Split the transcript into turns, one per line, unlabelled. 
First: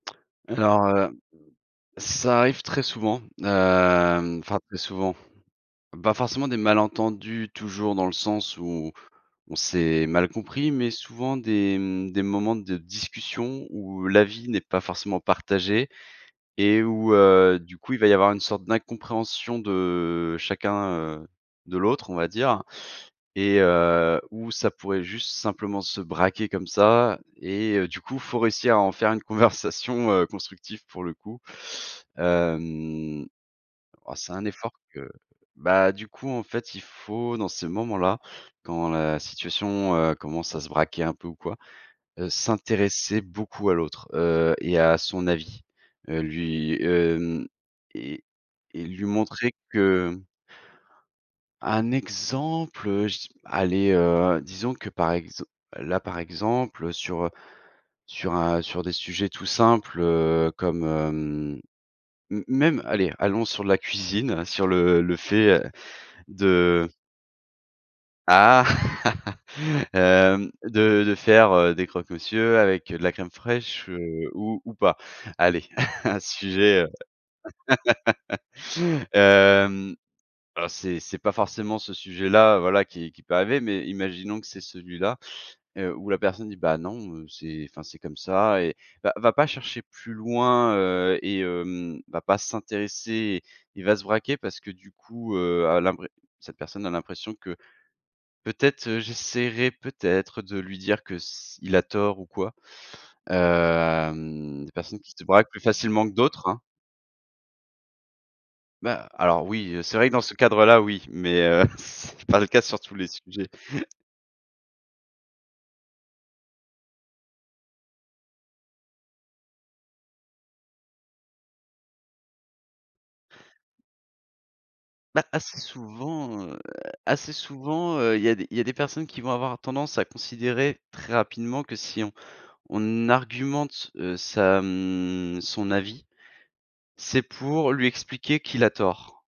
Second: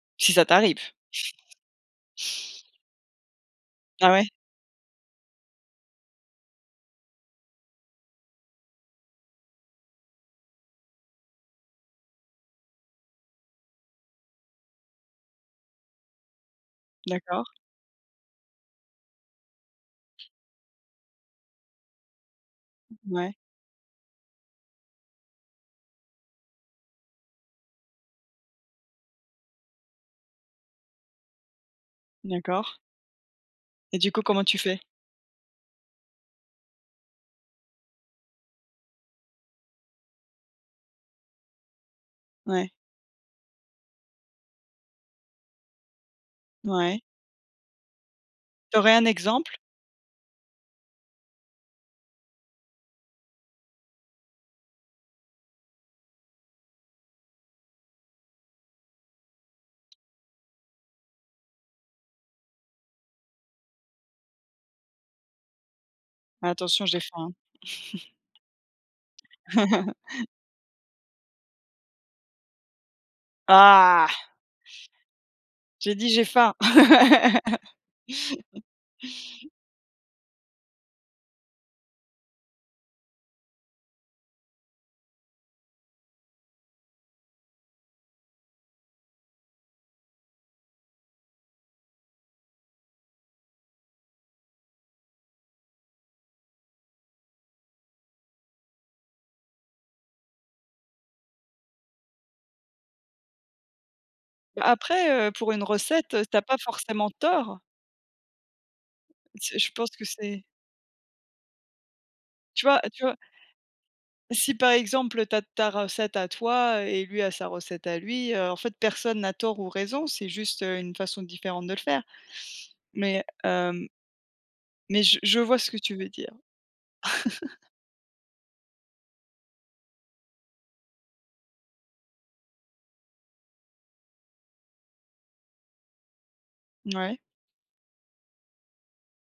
Si ça t'arrive!
Alors, heu, hem, ça arrive très souvent,
Ah ouais?
hem, enfin très souvent. Pas forcément des malentendus toujours dans le sens où on s'est mal compris, mais souvent des, mmh, des moments de discussion où l'avis n'est pas forcément partagé et où,
D'accord.
heu, du coup, il va y avoir une sorte d'incompréhension de chacun, heu, de l'autre, on va dire
Mmh ouais.
et heu, où ça pourrait juste simplement se braquer comme ça et heu, du coup, faut réussir à en faire une conversation constructive pour le coup.
D'accord.
Hem,
Et du
oh,
coup,
c'est
comment
un
tu
effort
fais?
que bah, du coup en fait, il faut, dans ces moments-là, quand la situation, heu, commence à se braquer un peu ou quoi, heu,
Ouais.
s'intéresser beaucoup à l'autre. Heu et à son avis, heu, lui,
Ouais.
hem et
Tu
et
aurais
lui
un exemple?
montrer que Un exemple? Heu, je dis allez, heu, disons que par exem là par exemple, heu, sur, heu, sur, un sur des sujets tout simples, heu, comme, hem, m même, allez, allons sur la cuisine, sur le le fait, heu,
Attention,
de
j'ai faim
ah!
hein!
hem, de de faire, heu, des croque-monsieur avec, heu, de la crème fraîche,
Ah!
heu, ou ou pas. Allez,
J'ai dit:
un
«J'ai faim!»
sujet, heu hem, ah c'est c'est pas forcément ce sujet-là, heu, voila qui qui peut arriver, mais imaginons que c'est celui-là, heu, où la personne dit: «Bah non, heu, c'est enfin c'est comme ça» et heu, va va pas chercher plus loin, heu et hem, va pas s'intéresser il va se braquer parce que du coup, heu, à l'impré cette personne a l'impression que, peut-être, heu, j'essaierai peut-être, heu, de lui dire que s il a tort ou quoi.
Bah
Hem, des personnes
après,
qui se
heu,
braquent
pour
plus
une
facilement
recette,
que
heu, tu as
d'autres,
pas
hein!
forcément tort!
Bah, alors
C'est, je
oui, heu,
pense
c'est
que
vrai que dans ce
c'est
cadre-là, oui, mais, heu, c'est pas le cas
tu vois,
sur
heu,
tous
tu
les
vois
sujets.
si par exemple, heu, tu as tu as recette à toi, heu et lui a sa recette à lui, heu, en fait personne n'a tort ou raison. C'est juste, heu, une façon différente de le faire. Mais, hem mais je
Bah,
je
assez
vois ce que tu veux dire.
souvent, heu, assez souvent, heu, il y a des il y a des personnes qui vont avoir tendance à considérer, très rapidement, que si on on argumente, heu, sa, mmh, son avis,
Ouais.
c'est pour lui expliquer qu'il a tort.